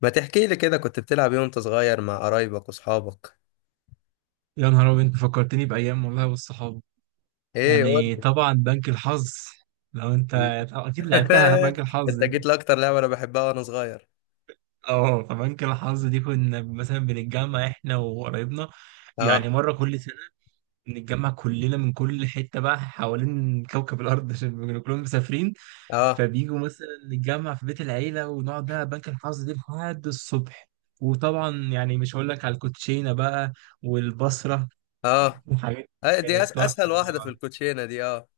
ما تحكي لي كده كنت بتلعب ايه وانت صغير مع قرايبك واصحابك؟ يا نهار أبيض، أنت فكرتني بأيام والله والصحاب. ايه قول يعني لي. طبعا بنك الحظ، لو أنت أكيد لعبتها على بنك الحظ انت دي. جيت لاكتر لعبه انا بحبها وانا صغير. فبنك الحظ دي كنا مثلا بنتجمع إحنا وقرايبنا، اه. يعني مرة كل سنة. بنتجمع كلنا من كل حتة بقى حوالين كوكب الأرض، عشان بيكونوا كلهم مسافرين. اه. فبيجوا مثلا نتجمع في بيت العيلة ونقعد بقى بنك الحظ دي لحد الصبح. وطبعا يعني مش هقول لك على الكوتشينة بقى، والبصرة، اه. وحاجات. أي- دي أس كانت تحفة اسهل والله واحده في العظيم. الكوتشينه دي، اه.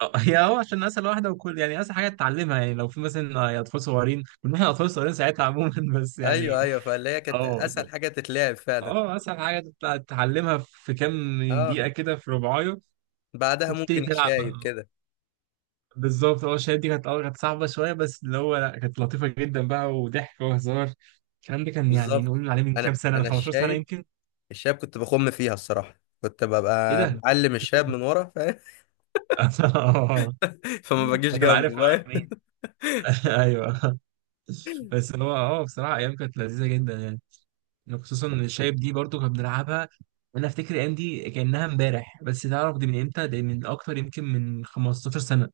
آه، آه، هو عشان اسهل واحده، وكل يعني اسهل حاجه تتعلمها، يعني لو في مثلا يا اطفال صغيرين، كنا احنا اطفال صغيرين ساعتها عموما. بس يعني. ايوه فاللي هي كانت اه اسهل كده. حاجه تتلعب فعلا. اه، اسهل حاجه تطلع تتعلمها في كام اه، دقيقه كده، في ربعايه بعدها وتبتدي ممكن تلعب. الشايب كده. بالظبط. اه الشهادة دي كانت كانت صعبه شويه، بس اللي هو لا، كانت لطيفه جدا بقى وضحك وهزار. الكلام ده كان يعني بالظبط. نقول عليه من كام انا سنه، من انا 15 سنه الشايب. يمكن. الشايب كنت بخم فيها الصراحه، كنت ايه ببقى ده؟ معلم الشاب من ورا، فاهم؟ اه، فما بجيش هتبقى جنبه، عارف مع فاهم؟ مين. ايوه. بس هو بصراحه ايام كانت لذيذه جدا يعني. يعني خصوصا ان الشايب دي برضو كنا بنلعبها. انا افتكر الايام دي كانها امبارح، بس تعرف دي من امتى؟ ده من اكتر يمكن من 15 سنه.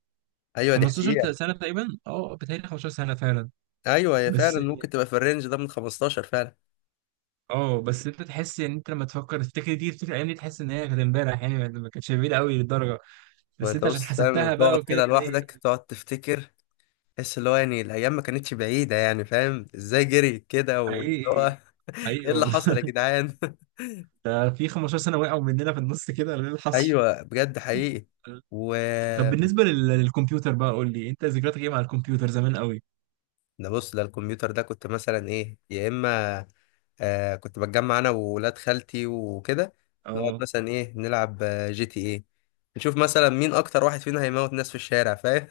ايوه دي 15 حقيقه. سنه تقريبا، بتهيألي 15 سنه فعلا. ايوه هي فعلا بس. ممكن تبقى في الرينج ده من 15 فعلا. انت تحس ان انت لما تفكر تفتكر دي، تفتكر الايام دي، تحس ان هي كانت امبارح يعني، ما كانتش بعيده قوي للدرجه. ما بس انت انت عشان بص فاهم، حسبتها بقى تقعد وكده كده تلاقي. لوحدك تقعد تفتكر، تحس اللي هو يعني الايام ما كانتش بعيده، يعني فاهم ازاي جريت كده واللي حقيقي. هو حقيقي ايه اللي والله. حصل يا جدعان؟ ده في 15 سنه وقعوا مننا في النص كده، ولا ايه اللي حصل؟ ايوه بجد حقيقي. و طب بالنسبه للكمبيوتر بقى، قول لي انت، ذكرياتك ايه مع الكمبيوتر زمان قوي. ده بص ده الكمبيوتر ده كنت مثلا ايه يا اما كنت بتجمع انا وولاد خالتي وكده، نقعد اه، مثلا ايه نلعب جي تي ايه، نشوف مثلا مين اكتر واحد فينا هيموت ناس في الشارع، فاهم؟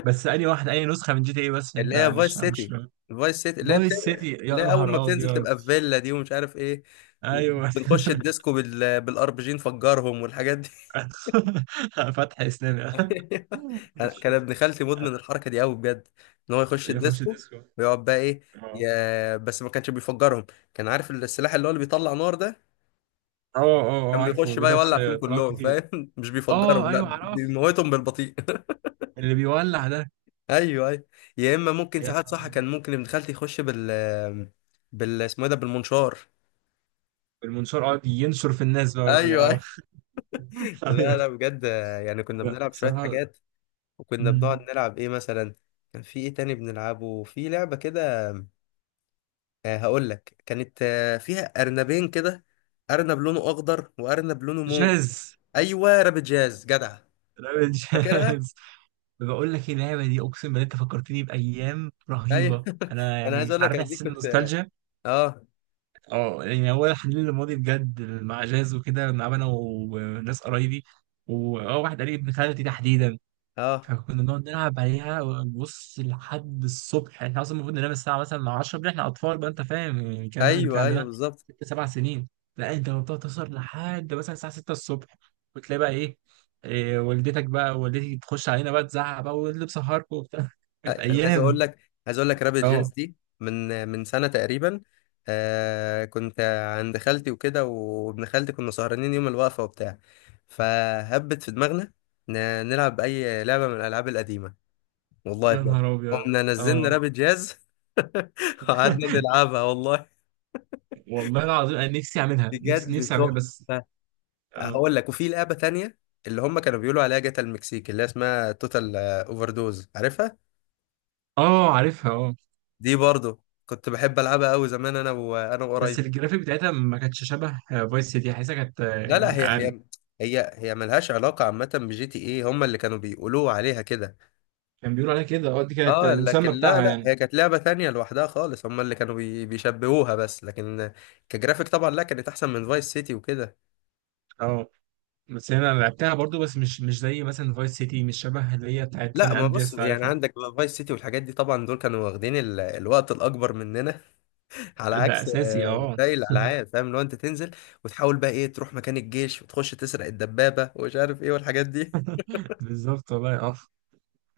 بس انهي واحد، انهي نسخه من جي تي اي؟ بس عشان اللي انت هي فايس مش. سيتي. فايس سيتي اللي هي بت... فايس سيتي، اللي يا هي اول ما نهار بتنزل ابيض. تبقى في فيلا دي ومش عارف ايه، ايوه. بنخش الديسكو بال... بالار بي جي، نفجرهم والحاجات دي. فتح اسلامي. مش- كان ابن خالتي مدمن الحركه دي قوي بجد، ان هو يخش يخش الديسكو الديسكو. ويقعد بقى ايه اه. يا... بس ما كانش بيفجرهم، كان عارف السلاح اللي هو اللي بيطلع نار ده، اه. اه. آه، كان عارفه، بيخش بقى بيضرب يولع فيهم طلاب كلهم كتير. فاهم. مش اه بيفجرهم ايوه، لا عرفته، بيموتهم بالبطيء. اللي بيولع ده. ايوه يا اما ممكن يا ساعات نهار صح أبيض. كان ممكن ابن خالتي يخش بال بال اسمه ايه ده، بالمنشار. المنشار قاعد ينشر في الناس بقى، ايوه اه. ايوه لا ايوه. لا بجد، يعني كنا لا، بنلعب شويه بصراحه. حاجات، وكنا بنقعد مم. نلعب ايه مثلا. كان في ايه تاني بنلعبه؟ في لعبه كده هقول لك، كانت فيها ارنبين كده، ارنب لونه اخضر وارنب لونه مو. جاز. ايوه رابط جاز جدع. راب فاكرها. الجاز. بقول لك إيه، اللعبه دي اقسم بالله انت فكرتني بايام ايوه. رهيبه، انا انا عايز يعني اقول لك عارف أنا دي احساس كنت النوستالجيا. اه. اه، يعني هو حنين للماضي بجد، مع جاز وكده بنلعب انا وناس قرايبي، واه، واحد قريب، ابن خالتي تحديدا. اه فكنا بنقعد نلعب عليها، بص، لحد الصبح. احنا اصلا المفروض ننام الساعه مثلا 10 بالليل، احنا اطفال بقى، انت فاهم يعني، الكلام ده من كان ايوه ايوه عندنا بالظبط. ست سبع سنين. لا، انت بتقعد تسهر لحد مثلا الساعه 6 الصبح، وتلاقي بقى ايه، إيه، والدتك بقى والدتي تخش علينا بقى تزعق بقى، واللي بسهركم وبتاع. كانت انا عايز اقول ايام. لك، عايز اقول لك رابط جاز اه دي من من سنه تقريبا. كنت عند خالتي وكده وابن خالتي، كنا سهرانين يوم الوقفه وبتاع، فهبت في دماغنا ن- نلعب اي لعبه من الالعاب القديمه، والله يا بجد. نهار ابيض. قمنا نزلنا اه. رابط جاز. وقعدنا نلعبها والله. والله العظيم، انا نفسي اعملها، نفسي بجد نفسي اعملها تحفه. بس. اه. هقول لك، وفي لعبه تانية اللي هم كانوا بيقولوا عليها جاتا المكسيك، اللي هي اسمها توتال اوفر دوز، عارفها؟ اه عارفها اه. دي برضو كنت بحب العبها قوي زمان انا بس وقرايبي. الجرافيك بتاعتها ما كانتش شبه فايس سيتي، حاسسها كانت لا لا يعني هي اقل. هي هي ملهاش علاقة عامة بجي تي ايه، هما اللي كانوا بيقولوا عليها كده. كان بيقولوا عليها كده، دي كانت اه لكن المسمى لا بتاعها لا يعني. هي كانت لعبة تانية لوحدها خالص، هما اللي كانوا بيشبهوها بس، لكن كجرافيك طبعا لا كانت احسن من فايس سيتي وكده. اه بس هنا أنا لعبتها برضو، بس مش زي مثلا فايس سيتي، مش شبه اللي هي بتاعت سان لا ما بص، اندرياس، يعني عارفها. عندك فايس سيتي والحاجات دي طبعا دول كانوا واخدين ال... الوقت الاكبر مننا، على عكس ده اساسي، اه. باقي الالعاب فاهم، لو انت تنزل وتحاول بقى ايه تروح مكان الجيش وتخش تسرق الدبابة ومش عارف ايه والحاجات دي. بالظبط والله. اه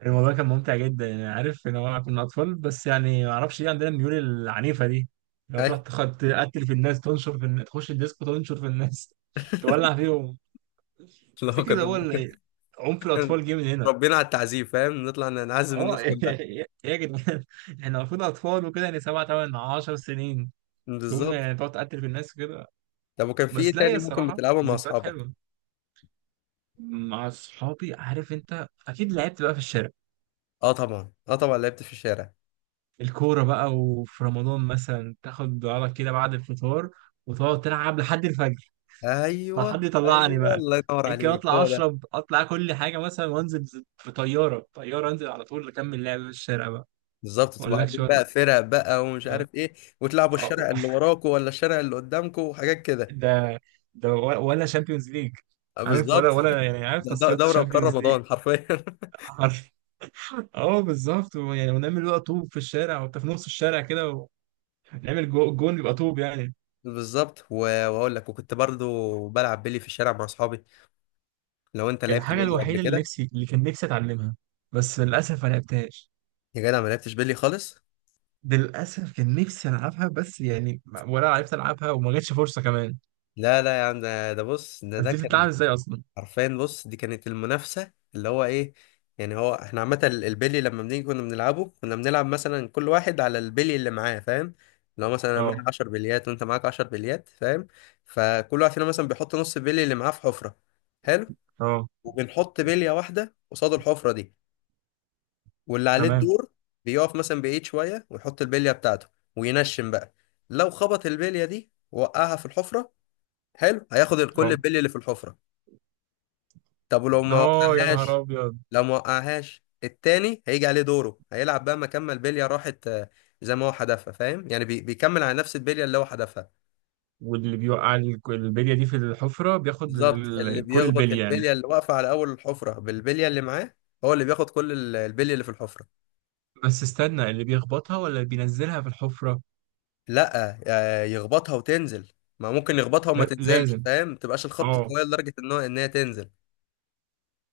الموضوع كان ممتع جدا يعني، عارف ان هو كنا اطفال، بس يعني ما اعرفش ليه عندنا الميول العنيفه دي. لو تروح تقتل في الناس، تنشر في الناس، تخش الديسكو تنشر في الناس، تولع فيهم. لو تفتكر ده هو كنا عنف الاطفال جه من هنا؟ ربنا على التعذيب فاهم، نطلع نعذب اه. الناس ايه، كلها. إيه يا جدعان، احنا المفروض اطفال وكده، يعني سبع تمن عشر سنين، تقوم بالظبط. يعني تقعد تقتل في الناس كده. طب وكان في ايه بس لا، يا تاني ممكن الصراحه بتلعبه مع ذكريات اصحابك؟ حلوه، مع اصحابي. عارف انت، اكيد لعبت بقى في الشارع، اه طبعا اه طبعا لعبت في الشارع. الكوره بقى، وفي رمضان مثلا تاخد بعضك كده بعد الفطار وتقعد تلعب لحد الفجر. طب ايوه حد يطلعني ايوه بقى، الله ينور يمكن عليك اطلع هو ده. اشرب، اطلع كل حاجه مثلا وانزل في طياره طياره، انزل على طول اكمل لعب في الشارع بقى. بالظبط، ما تبقى اقولكش عاملين بقى بقى- فرق بقى ومش لا. عارف ايه، وتلعبوا أه، الشارع اللي وراكوا ولا الشارع اللي قدامكوا وحاجات كده. ده ده ولا شامبيونز ليج. عارف، ولا بالظبط. ولا يعني، عارف ده تصفيات دوري ابطال الشامبيونز ليج. رمضان حرفيا. عارف. اه بالظبط، يعني ونعمل بقى طوب في الشارع وانت في نص الشارع كده، ونعمل جون، يبقى طوب يعني. بالظبط واقول لك وكنت برضو بلعب بيلي في الشارع مع اصحابي، لو انت لعبت الحاجه بيلي قبل الوحيده كده. اللي كان نفسي اتعلمها، بس للاسف ما لعبتهاش. يا جدع ما لعبتش بيلي خالص. للاسف كان نفسي العبها، بس يعني ولا عرفت العبها، وما جاتش فرصه كمان. لا لا يا عم ده بص ده بس ده دي كان بتتلعب ازاي اصلا؟ حرفيا بص، دي كانت المنافسة اللي هو ايه، يعني هو احنا عامة ال- البلي لما بنيجي كنا بنلعبه، كنا بنلعب مثلا كل واحد على البلي اللي معاه فاهم، لو مثلا انا معايا اه. 10 بليات وانت معاك 10 بليات فاهم، فكل واحد فينا مثلا بيحط نص البلي اللي معاه في حفرة. حلو. اه. وبنحط بلية واحدة قصاد الحفرة دي، واللي عليه تمام. الدور بيقف مثلا بعيد شوية ويحط البلية بتاعته وينشن بقى. لو خبط البلية دي وقعها في الحفرة، حلو هياخد الكل اه. البلي اللي في الحفرة. طب ولو ما اه، يا نهار وقعهاش؟ ابيض. لو ما وقعهاش التاني هيجي عليه دوره، هيلعب بقى مكان ما البليه راحت، زي ما هو حدفها فاهم، يعني بيكمل على نفس البليه اللي هو حدفها. واللي بيوقع البلية دي في الحفرة، بياخد بالظبط، اللي كل بيخبط البلية يعني. البليه اللي واقفه على اول الحفره بالبليه اللي معاه هو اللي بياخد كل ال- البليه اللي في الحفره. بس استنى، اللي بيخبطها ولا اللي بينزلها في الحفرة؟ لا يخبطها وتنزل. ما ممكن يخبطها وما لا، تنزلش لازم. فاهم، ما تبقاش الخبطه اه، قويه لدرجه ان هو انها تنزل.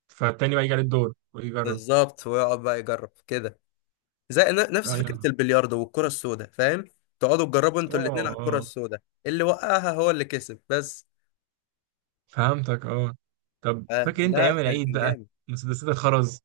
فالتاني بقى يجي عليه الدور ويجرب. بالظبط ويقعد بقى يجرب كده، زي نفس ايوه. فكرة البلياردو والكرة السوداء فاهم، تقعدوا تجربوا اه. انتوا الاتنين على الكرة اه. السوداء، اللي وقعها هو اللي كسب بس. فهمتك اه. طب آه فاكر انت لا ايام كان العيد كان بقى، جامد. مسدسات الخرز،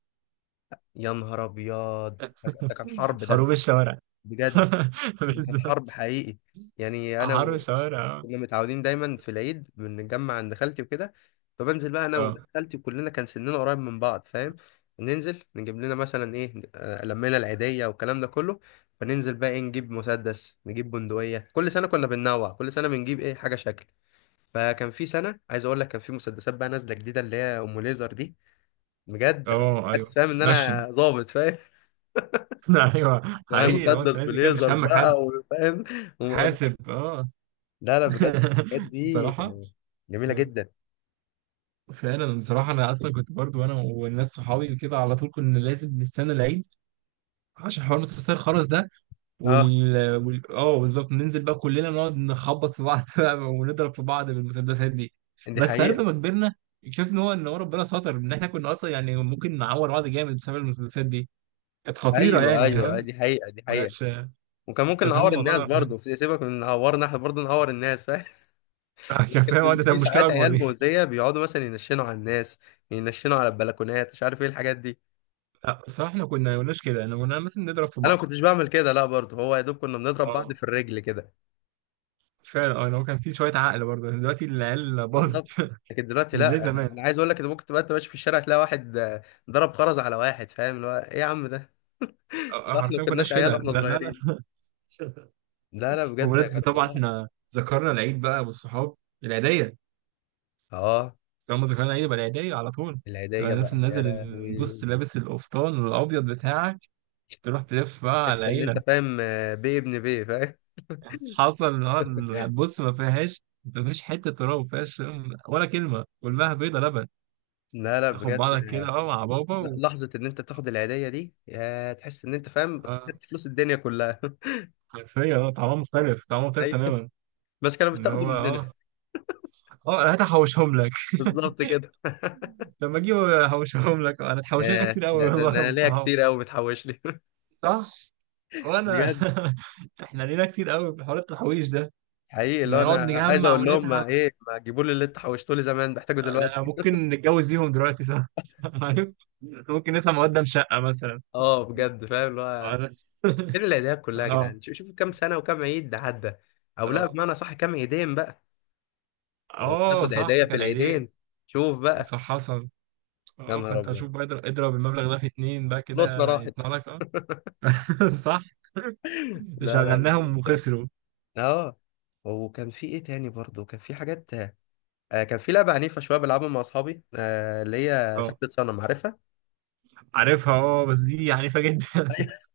يا نهار ابيض ده ده كان حرب ده. حروب الشوارع. بجد ده كان حرب بالظبط. حقيقي. يعني حرب انا الشوارع، اه. كنا متعودين دايما في العيد بنتجمع عند خالتي وكده، فبنزل بقى انا وولاد اه. خالتي كلنا كان سننا قريب من بعض فاهم، ننزل نجيب لنا مثلا ايه لمينا العيدية والكلام ده كله، فننزل بقى ايه نجيب مسدس نجيب بندقية، كل سنة كنا بننوع، كل سنة بنجيب ايه حاجة شكل. فكان في سنة عايز اقول لك كان في مسدسات بقى نازلة جديدة اللي هي ام ليزر دي، بجد أنا اه. حاسس ايوه، فاهم ان نشن. انا ظابط فاهم. ايوه معايا حقيقي، لو انت مسدس نازل كده مش بليزر همك حد. بقى وفاهم وم- حاسب، اه. لا لا بجد الحاجات دي بصراحة. جميلة آه. جدا. فعلا، بصراحة أنا أصلا كنت برضو أنا والناس صحابي كده على طول كنا لازم نستنى العيد، عشان حوار نص الساعة الخرز ده. اه وال, وال... آه بالظبط، ننزل بقى كلنا نقعد نخبط في بعض، بقى، ونضرب في بعض بالمسدسات دي. دي بس عارف حقيقة. لما كبرنا، اكتشفت إن هو ربنا ستر، إن إحنا كنا أصلا يعني ممكن نعور بعض جامد بسبب المسدسات دي، كانت خطيرة ايوه يعني ايوه فاهم، دي حقيقة دي ما حقيقة. كانتش. وكان أنت ممكن فاهم نعور الناس الموضوع ده. برضه سيبك من نعورنا احنا، برضه نعور الناس فاهم. كان فاهم، كان ده في كانت مشكلة ساعات أكبر عيال دي. مؤذية بيقعدوا مثلا ينشنوا على الناس، ينشنوا على البلكونات مش عارف ايه الحاجات دي. لا بصراحة إحنا كنا ما كناش كده، إحنا كنا مثلا نضرب في انا ما بعض. كنتش بعمل كده لا، برضه هو يا دوب كنا بنضرب بعض آه. في الرجل كده. فعلا اه، يعني هو كان في شويه عقل برضه، يعني دلوقتي العيال باظت. بالظبط. لكن دلوقتي مش زي لا، انا زمان. عايز اقول لك ان ممكن تبقى انت ماشي في الشارع تلاقي واحد ضرب خرز على واحد فاهم اللي هو ايه يا عم ده. آه، آه، ده احنا ما حرفيا ما كناش كناش كده، عيال واحنا لا لا لا. صغيرين. لا لا بجد بمناسبة كانوا طبعا فظاع. احنا ذكرنا العيد بقى والصحاب، العيدية. اه. طالما ذكرنا العيد يبقى العيدية على طول. يبقى العيدية الناس بقى اللي يا نازل بص لهوي. لابس القفطان الأبيض بتاعك، تروح تلف بقى على تحس ان انت العيلة. فاهم بيه ابن بيه فاهم. حصل، اه، بص، ما فيهاش، ما فيهاش حتة تراب، ما فيهاش ولا كلمة، كلها بيضة لبن. لا لا تاخد بجد. بعضك كده، اه، مع بابا لا و. لحظة ان انت بتاخد العيدية دي، يا تحس ان انت فاهم اه خدت فلوس الدنيا كلها. حرفيا، طعمها مختلف، طعمها مختلف ايوه تماما. بس كانوا اللي بتاخدوا هو مننا. اه، اه هات احوشهم لك. بالظبط كده. لما اجيب احوشهم لك، انا اتحوشنا يا كتير قوي ده ده والله، ده يا ابو انا ليا الصحاب. كتير قوي متحوش لي. صح؟ وانا. بجد احنا لينا كتير قوي في حوار التحويش ده، حقيقي، إن اللي هو نقعد انا عايز نجمع اقول لهم ما ونتعب. ايه ما تجيبوا لي اللي انت حوشتوا لي زمان بحتاجه دلوقتي. لا، ممكن نتجوز بيهم دلوقتي، صح. عارف، ممكن نسمع مقدم شقة مثلا. اه بجد فاهم اللي هو اه. فين العيديات كلها يا اه. جدعان، شوفوا كام سنة وكام عيد ده عدى، او لا اه. بمعنى صح كام عيدين بقى. لو آه، تاخد عيدية صح، في كان عيدية. العيدين، شوف بقى. صح، حصل. يا اه، نهار فانت ابيض شوف بقى، اضرب اضرب المبلغ ده في اتنين بقى، فلوسنا كده راحت. هيطلع لك اه. صح. لا لا شغلناهم بجد. وخسروا. اه وكان في ايه تاني برضه كان في حاجات، كان في لعبه عنيفه شويه بلعبها مع اصحابي آه اللي هي آه. سحبة صنم، عارفها؟ عارفها اه، بس دي عنيفة جدا.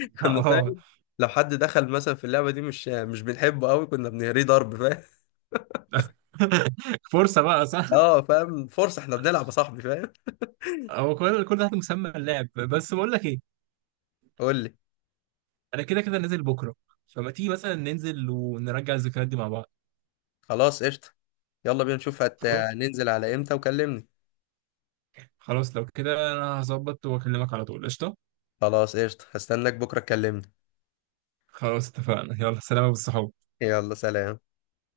كنا اه. فاهم لو حد دخل مثلا في اللعبه دي مش مش بنحبه قوي كنا بنهريه ضرب فاهم. فرصة بقى، صح. اه فاهم فرصه احنا بنلعب يا صاحبي فاهم. هو كل ده تحت مسمى اللعب. بس بقول لك ايه، قول لي. انا كده كده نازل بكرة، فما تيجي مثلا ننزل ونرجع الذكريات دي مع بعض. خلاص قشطه. يلا بينا نشوف هت... خلاص. ننزل على امتى وكلمني. خلاص، لو كده انا هظبط واكلمك على طول، قشطة. خلاص قشطه هستناك بكره تكلمني. خلاص اتفقنا، يلا سلام بالصحاب. يلا سلام.